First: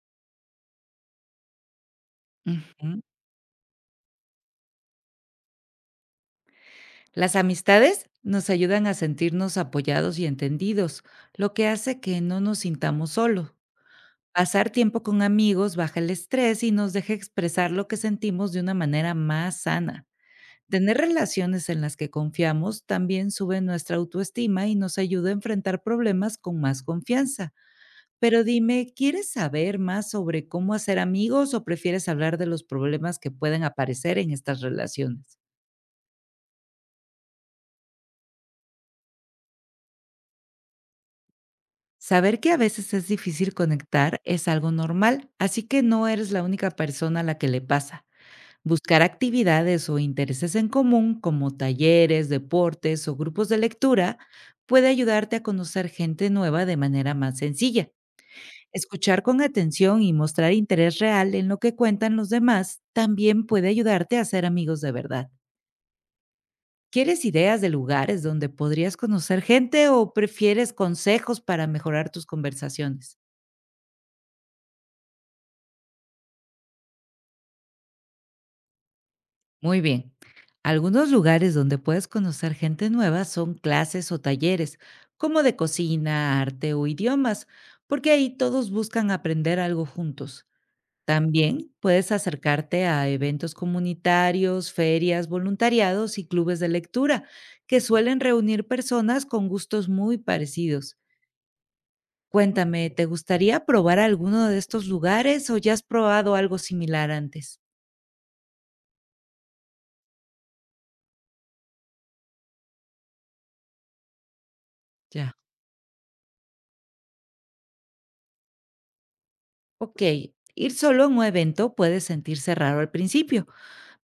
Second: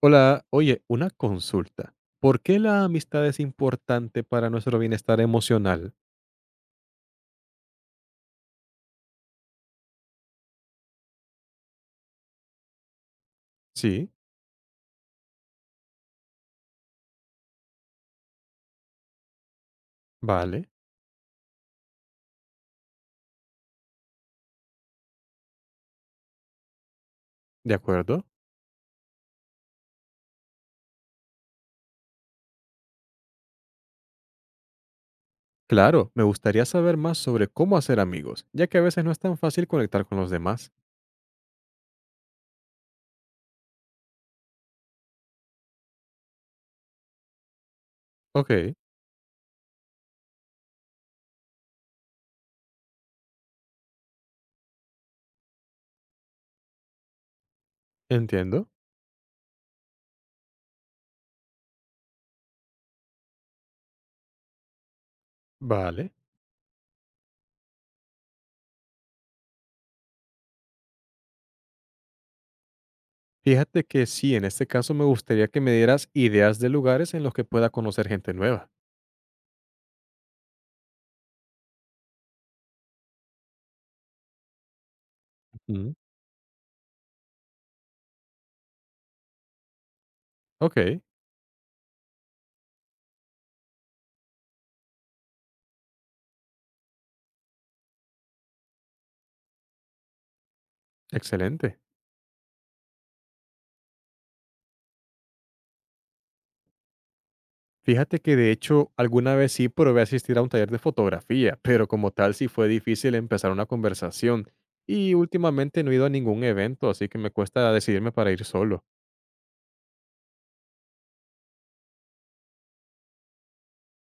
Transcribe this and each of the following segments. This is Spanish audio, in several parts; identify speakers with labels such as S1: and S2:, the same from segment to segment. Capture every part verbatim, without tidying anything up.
S1: Hola, oye, una consulta. ¿Por qué la
S2: Ujú.
S1: amistad es importante para nuestro bienestar emocional?
S2: Las amistades nos ayudan a sentirnos apoyados y entendidos, lo que hace que no nos sintamos solos.
S1: Sí,
S2: Pasar tiempo con amigos baja el estrés y nos deja expresar lo que sentimos de una manera más sana.
S1: vale,
S2: Tener relaciones en las que confiamos también sube nuestra autoestima y nos ayuda a enfrentar problemas con más confianza.
S1: de acuerdo.
S2: Pero dime, ¿quieres saber más sobre cómo hacer amigos o prefieres hablar de los problemas que pueden aparecer en estas relaciones?
S1: Claro, me gustaría saber más sobre cómo hacer amigos, ya que a veces no es tan fácil conectar con los demás.
S2: Saber que a veces es difícil conectar es algo normal, así que no eres la única persona a la que le pasa.
S1: Ok,
S2: Buscar actividades o intereses en común, como talleres, deportes o grupos de lectura, puede ayudarte a conocer gente nueva de manera más sencilla.
S1: entiendo.
S2: Escuchar con atención y mostrar interés real en lo que cuentan los demás también puede ayudarte a ser amigos de verdad.
S1: Vale.
S2: ¿Quieres ideas de lugares donde podrías conocer gente o prefieres consejos para mejorar tus conversaciones?
S1: Fíjate que sí, en este caso me gustaría que me dieras ideas de lugares en los que pueda conocer gente nueva.
S2: Muy bien. Algunos lugares donde puedes conocer gente nueva son clases o talleres, como de
S1: Ujú.
S2: cocina, arte o idiomas, porque ahí todos buscan aprender algo juntos.
S1: Ok,
S2: También puedes acercarte a eventos comunitarios, ferias, voluntariados y clubes de lectura, que suelen reunir personas con gustos muy parecidos.
S1: excelente.
S2: Cuéntame, ¿te gustaría probar alguno de estos lugares o ya has probado algo similar antes?
S1: Fíjate que de hecho alguna vez sí probé asistir a un taller de fotografía, pero como tal sí fue difícil empezar una conversación. Y
S2: Ya.
S1: últimamente no he ido a ningún evento, así que me cuesta decidirme para ir solo.
S2: Ok, ir solo a un evento puede sentirse raro al principio,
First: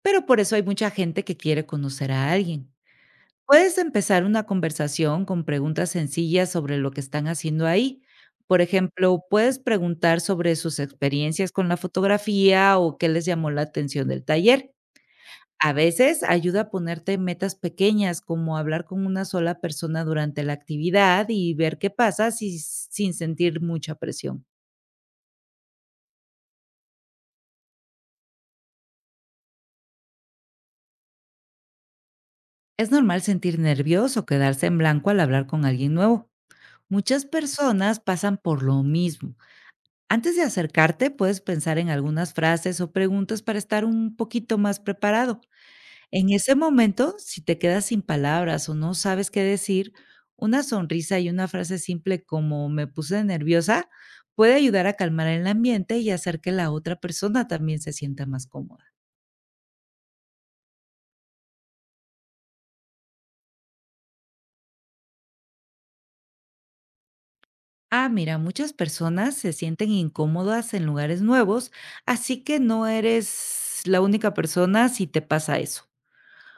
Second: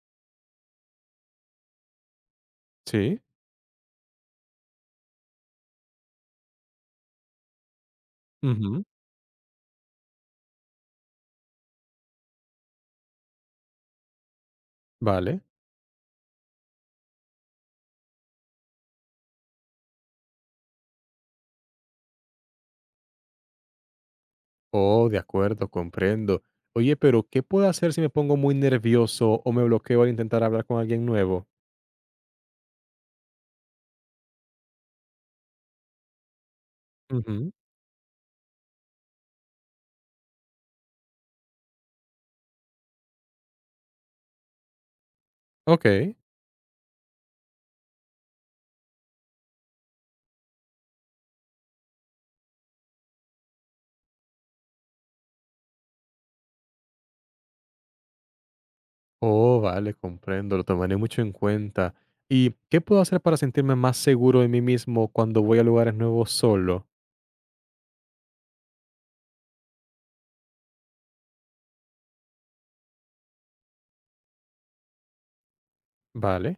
S2: pero por eso hay mucha gente que quiere conocer a alguien.
S1: ¿Sí?
S2: Puedes empezar una conversación con preguntas sencillas sobre lo que están haciendo ahí. Por
S1: Ujú.
S2: ejemplo, puedes preguntar sobre sus experiencias con la fotografía o qué les llamó la atención del taller.
S1: Vale.
S2: A veces ayuda a ponerte metas pequeñas, como hablar con una sola persona durante la actividad y ver qué pasa si- sin sentir mucha presión.
S1: Oh, de acuerdo, comprendo. Oye, pero ¿qué puedo hacer si me pongo muy nervioso o me bloqueo al intentar hablar con alguien nuevo?
S2: Es normal sentir nervios o quedarse en blanco al hablar con alguien nuevo. Muchas
S1: Ujú.
S2: personas pasan por lo mismo. Antes de acercarte, puedes pensar en algunas frases o preguntas para estar un poquito más preparado.
S1: Ok.
S2: En ese momento, si te quedas sin palabras o no sabes qué decir, una sonrisa y una frase simple como me puse nerviosa puede ayudar a calmar el ambiente y hacer que la otra persona también se sienta más cómoda.
S1: Oh, vale, comprendo, lo tomaré mucho en cuenta. ¿Y qué puedo hacer para sentirme más seguro de mí mismo cuando voy a lugares nuevos solo?
S2: Ah, mira, muchas personas se sienten incómodas en lugares nuevos, así que no eres la única persona si te pasa eso.
S1: Vale,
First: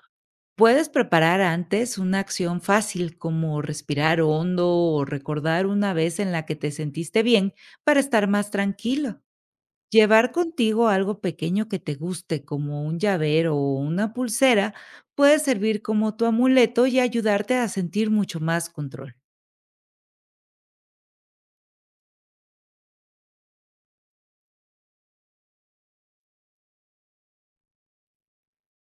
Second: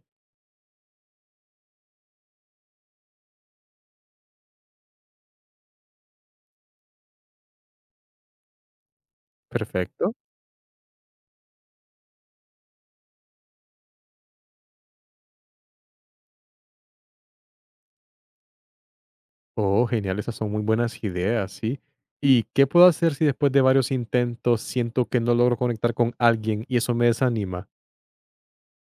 S2: Puedes preparar antes una acción fácil como respirar hondo o recordar una vez en la que te sentiste bien para estar más tranquilo.
S1: perfecto.
S2: Llevar contigo algo pequeño que te guste, como un llavero o una pulsera, puede servir como tu amuleto y ayudarte a sentir mucho más control.
S1: Oh, genial, esas son muy buenas ideas, ¿sí? ¿Y qué puedo hacer si después de varios intentos siento que no logro conectar con alguien y eso me desanima?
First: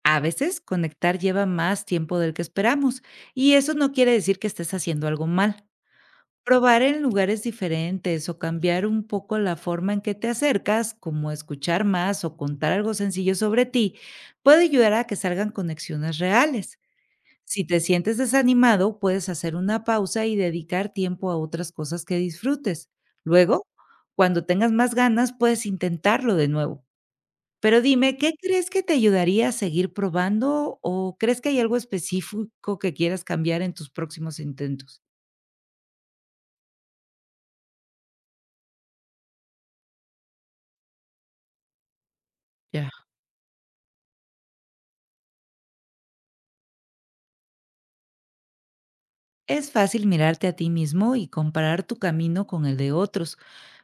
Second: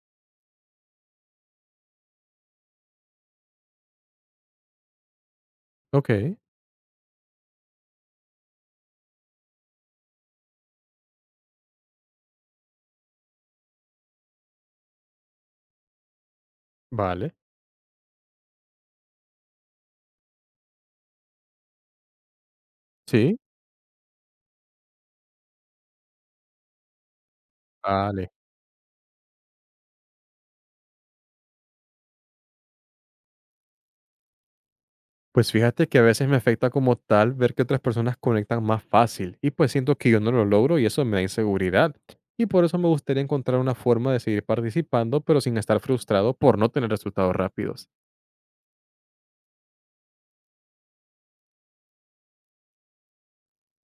S2: A veces conectar lleva más tiempo del que esperamos y eso no quiere decir que estés haciendo algo mal.
S1: Ok,
S2: Probar en lugares diferentes o cambiar un poco la forma en que te acercas, como escuchar más o contar algo sencillo sobre ti, puede ayudar a que salgan conexiones reales.
S1: vale,
S2: Si te sientes desanimado, puedes hacer una pausa y dedicar tiempo a otras cosas que disfrutes.
S1: sí,
S2: Luego, cuando tengas más ganas, puedes intentarlo de nuevo. Pero dime,
S1: vale.
S2: ¿qué crees que te ayudaría a seguir probando o crees que hay algo específico que quieras cambiar en tus próximos intentos?
S1: Pues fíjate que a veces me afecta como tal ver que otras personas conectan más fácil y pues siento que yo no lo logro y eso me da inseguridad. Y por eso me
S2: Ya.
S1: gustaría encontrar una forma de seguir participando, pero sin estar frustrado por no tener resultados rápidos.
S2: Es fácil mirarte a ti mismo y comparar tu camino con el de otros,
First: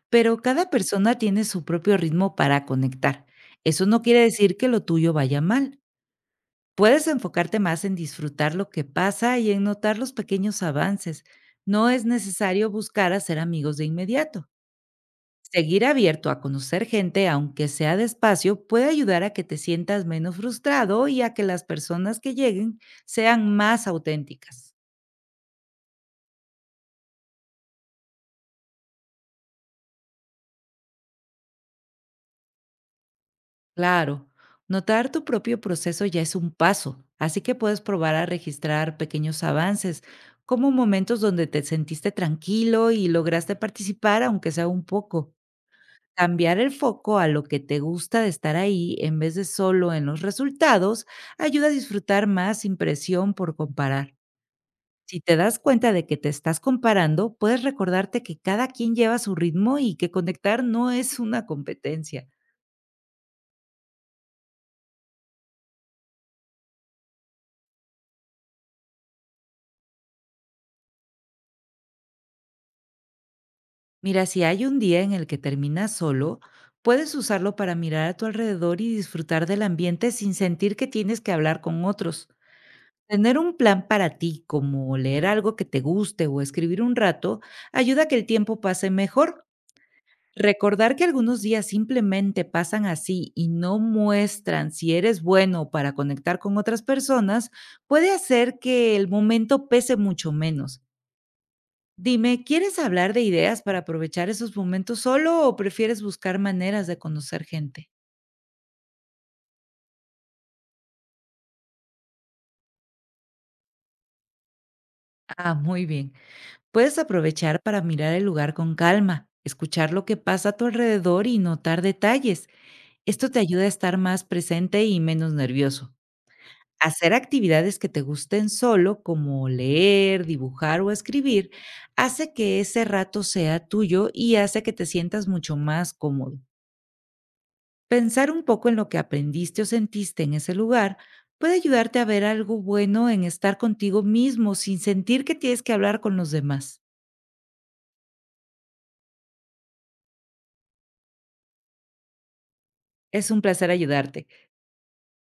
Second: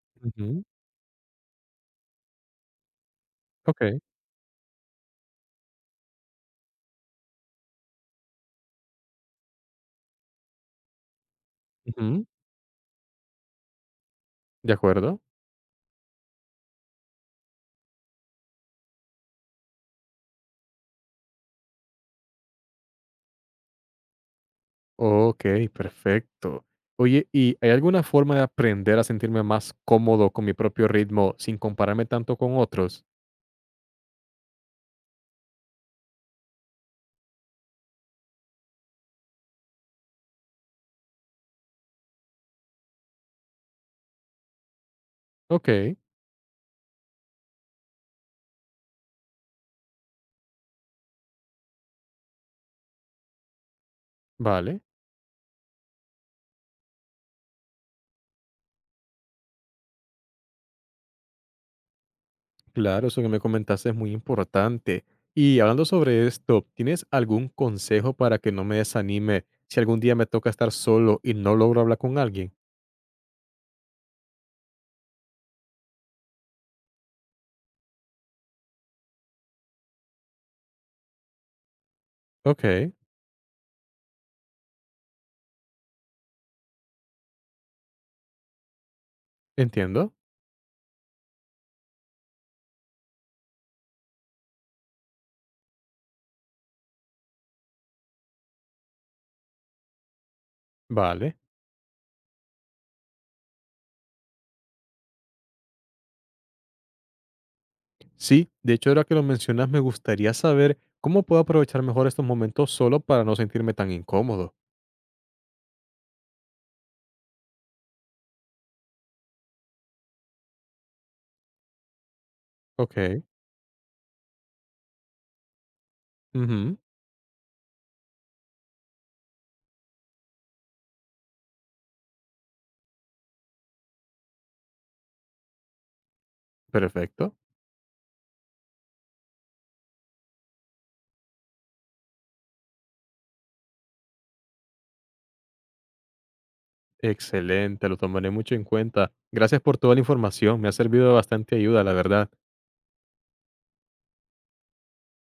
S2: pero
S1: Ujú,
S2: cada persona tiene su propio ritmo para conectar.
S1: ok,
S2: Eso no quiere decir que lo tuyo vaya mal. Puedes enfocarte más en disfrutar lo que pasa y en notar los pequeños avances. No es
S1: ujú,
S2: necesario buscar hacer amigos de inmediato.
S1: de acuerdo.
S2: Seguir abierto a conocer gente, aunque sea despacio, puede ayudar a que te sientas menos frustrado y a que las personas que lleguen sean más auténticas.
S1: Ok, perfecto. Oye, ¿y hay alguna forma de aprender a sentirme más cómodo con mi propio ritmo sin compararme tanto con otros?
S2: Claro, notar tu propio proceso ya es un paso, así que puedes probar a registrar pequeños avances, como momentos donde te sentiste tranquilo y lograste participar, aunque sea un poco.
S1: Ok,
S2: Cambiar el foco a lo que te gusta de estar ahí en vez de solo en los resultados ayuda a disfrutar más sin presión por comparar.
S1: vale.
S2: Si te das cuenta de que te estás comparando, puedes recordarte que cada quien lleva su ritmo y que conectar no es una competencia.
S1: Claro, eso que me comentaste es muy importante. Y hablando sobre esto, ¿tienes algún consejo para que no me desanime si algún día me toca estar solo y no logro hablar con alguien?
S2: Mira, si hay un día en el que terminas solo, puedes usarlo para mirar a tu alrededor y disfrutar del ambiente sin sentir que tienes que hablar con otros.
S1: Ok,
S2: Tener un plan para ti, como leer algo que te guste o escribir un rato, ayuda a que el tiempo pase mejor.
S1: entiendo.
S2: Recordar que algunos días simplemente pasan así y no muestran si eres bueno para conectar con otras personas puede hacer que el momento pese mucho menos.
S1: Vale.
S2: Dime, ¿quieres hablar de ideas para aprovechar esos momentos solo o prefieres buscar maneras de conocer gente?
S1: Sí, de hecho, ahora que lo mencionas, me gustaría saber cómo puedo aprovechar mejor estos momentos solo para no sentirme tan incómodo.
S2: Ah, muy bien. Puedes aprovechar para mirar el lugar con calma, escuchar lo que pasa a tu alrededor y notar detalles.
S1: Ok.
S2: Esto te ayuda a estar más presente y menos nervioso.
S1: Ujú.
S2: Hacer actividades que te gusten solo, como leer, dibujar o escribir, hace que ese rato sea tuyo y hace que te sientas mucho más cómodo.
S1: Perfecto.
S2: Pensar un poco en lo que aprendiste o sentiste en ese lugar puede ayudarte a ver algo bueno en estar contigo mismo sin sentir que tienes que hablar con los demás.
S1: Excelente, lo tomaré mucho en cuenta. Gracias por toda la información, me ha servido de bastante ayuda, la verdad.
S2: Es un placer ayudarte.